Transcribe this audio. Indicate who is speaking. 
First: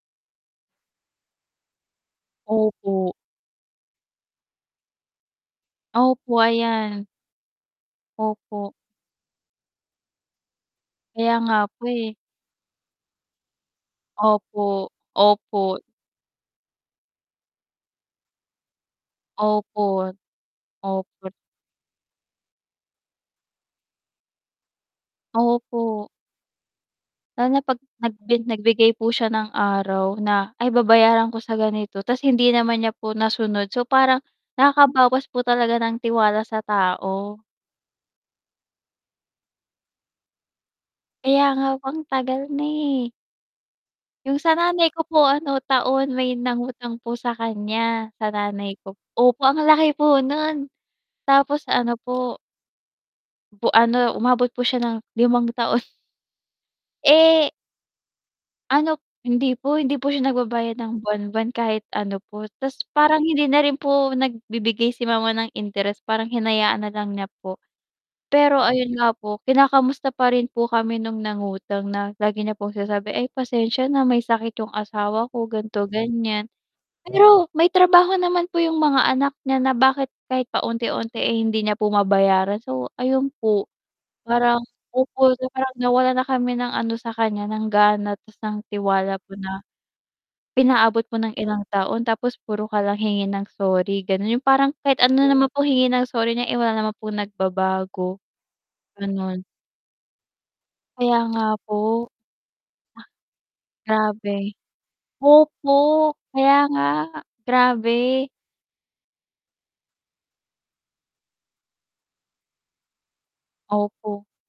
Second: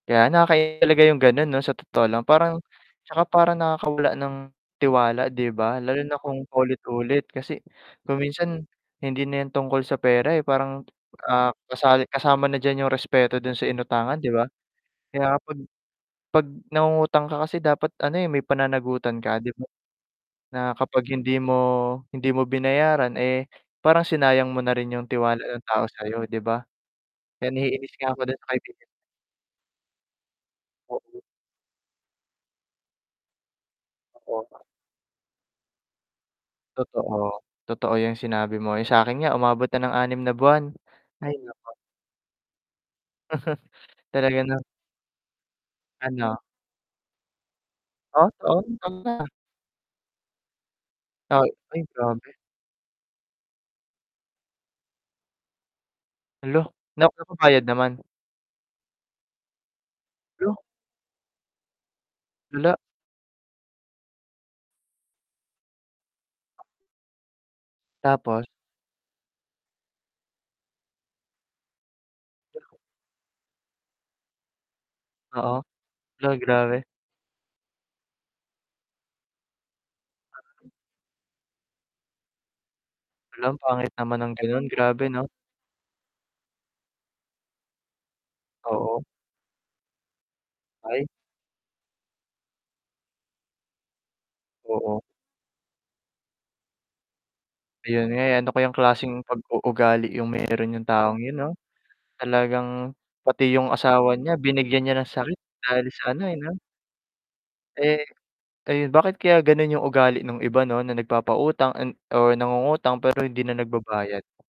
Speaker 1: Kaya nakakainis talaga yung ganun 'no sa totoo lang parang,
Speaker 2: Opo.
Speaker 1: tsaka parang nakakawala ng tiwala, 'di ba? Lalo na
Speaker 2: Opo,
Speaker 1: kung
Speaker 2: ayan.
Speaker 1: paulit-ulit kasi, kung minsan
Speaker 2: Opo.
Speaker 1: hindi na yan tungkol sa pera eh, parang,
Speaker 2: Kaya
Speaker 1: ah,
Speaker 2: nga po
Speaker 1: kasali
Speaker 2: eh.
Speaker 1: kasama na diyan yung respeto dun sa inutangan, 'di ba?
Speaker 2: Opo,
Speaker 1: Kaya 'pag
Speaker 2: opo.
Speaker 1: 'pag nangungutang ka kasi dapat ano eh, may pananagutan ka 'di ba?
Speaker 2: Opo,
Speaker 1: Na kapag
Speaker 2: opo.
Speaker 1: hindi mo hindi mo binayaran eh, parang sinayang mo na rin yung tiwala ng tao
Speaker 2: Opo.
Speaker 1: sa'yo 'di ba? Kaya
Speaker 2: Sana 'pag
Speaker 1: naiinis
Speaker 2: nag
Speaker 1: nga ako dun
Speaker 2: [unintelligible]
Speaker 1: sa kaibigan
Speaker 2: nagbigay po siya ng araw na, "Ay
Speaker 1: Oo.
Speaker 2: babayaran ko sa ganito." Tas hindi naman niya po nasunod. So parang
Speaker 1: Oo nga.
Speaker 2: nakakabawas po talaga ng tiwala sa
Speaker 1: Totoo,
Speaker 2: tao.
Speaker 1: totoo yung sinabi mo. Yung sa'kin nga umabot na ng 6 na buwan. Hay
Speaker 2: Kaya nga
Speaker 1: nako.
Speaker 2: po ang tagal na eh. Yung
Speaker 1: Talaga
Speaker 2: sa
Speaker 1: na
Speaker 2: nanay ko po ano taon may
Speaker 1: Ano?
Speaker 2: nangutang po sa kanya. Sa nanay ko
Speaker 1: [unintelligible]
Speaker 2: opo ang laki po nun,
Speaker 1: Ah,
Speaker 2: tapos
Speaker 1: ay
Speaker 2: ano
Speaker 1: grabe.
Speaker 2: po po ano umabot po siya ng 5 taon.
Speaker 1: Hala!
Speaker 2: Eh
Speaker 1: Nagbabayad naman?
Speaker 2: Ano hindi po, hindi po siya
Speaker 1: La!
Speaker 2: nagbabayad ng buwan-buwan kahit ano po, tas
Speaker 1: Lala.
Speaker 2: parang hindi na rin po nagbibigay si mama ng interes parang hinayaan nalang niya po,
Speaker 1: Tapos?
Speaker 2: pero ayun nga po kinakamusta pa rin po kami nung nangutang na, lagi niya pong sinasabi, "Ay pasensya na may sakit yung asawa ko
Speaker 1: Oo,
Speaker 2: ganto
Speaker 1: la
Speaker 2: ganyan."
Speaker 1: grabe.
Speaker 2: Pero may trabaho naman po yung mga anak niya na bakit kahit paunti-unti ay hindi niya po mabayaran, so ayun
Speaker 1: Hala ang
Speaker 2: po.
Speaker 1: pangit naman ng ganon, grabe 'no.
Speaker 2: So, parang nawala na kami ng ano sa kanya ng gana tas nang
Speaker 1: Oo.
Speaker 2: tiwala po na, pinaabot
Speaker 1: Ay.
Speaker 2: po ng ilang taon tapos puro ka lang hingi ng sorry ganon, yung parang kahit
Speaker 1: Oo.
Speaker 2: ano naman pong hingi ng sorry niya, eh wala naman pong
Speaker 1: Ayun
Speaker 2: nagbabago.
Speaker 1: nga eh, ano ko yung klaseng
Speaker 2: Ganon.
Speaker 1: pag-uugali yung meron yung taong
Speaker 2: Kaya
Speaker 1: yun
Speaker 2: nga
Speaker 1: 'no,
Speaker 2: po.
Speaker 1: talagang pati yung
Speaker 2: Ah.
Speaker 1: asawa niya
Speaker 2: Grabe.
Speaker 1: binigyan niya ng sakit
Speaker 2: Opo,
Speaker 1: dahil sa ano eh 'no.
Speaker 2: kaya nga,
Speaker 1: Eh,
Speaker 2: grabe.
Speaker 1: ayun bakit kaya ganun yung ugali nung iba 'no, na nagpapautang an o nangungutang pero hindi na nagbabayad?
Speaker 2: Opo.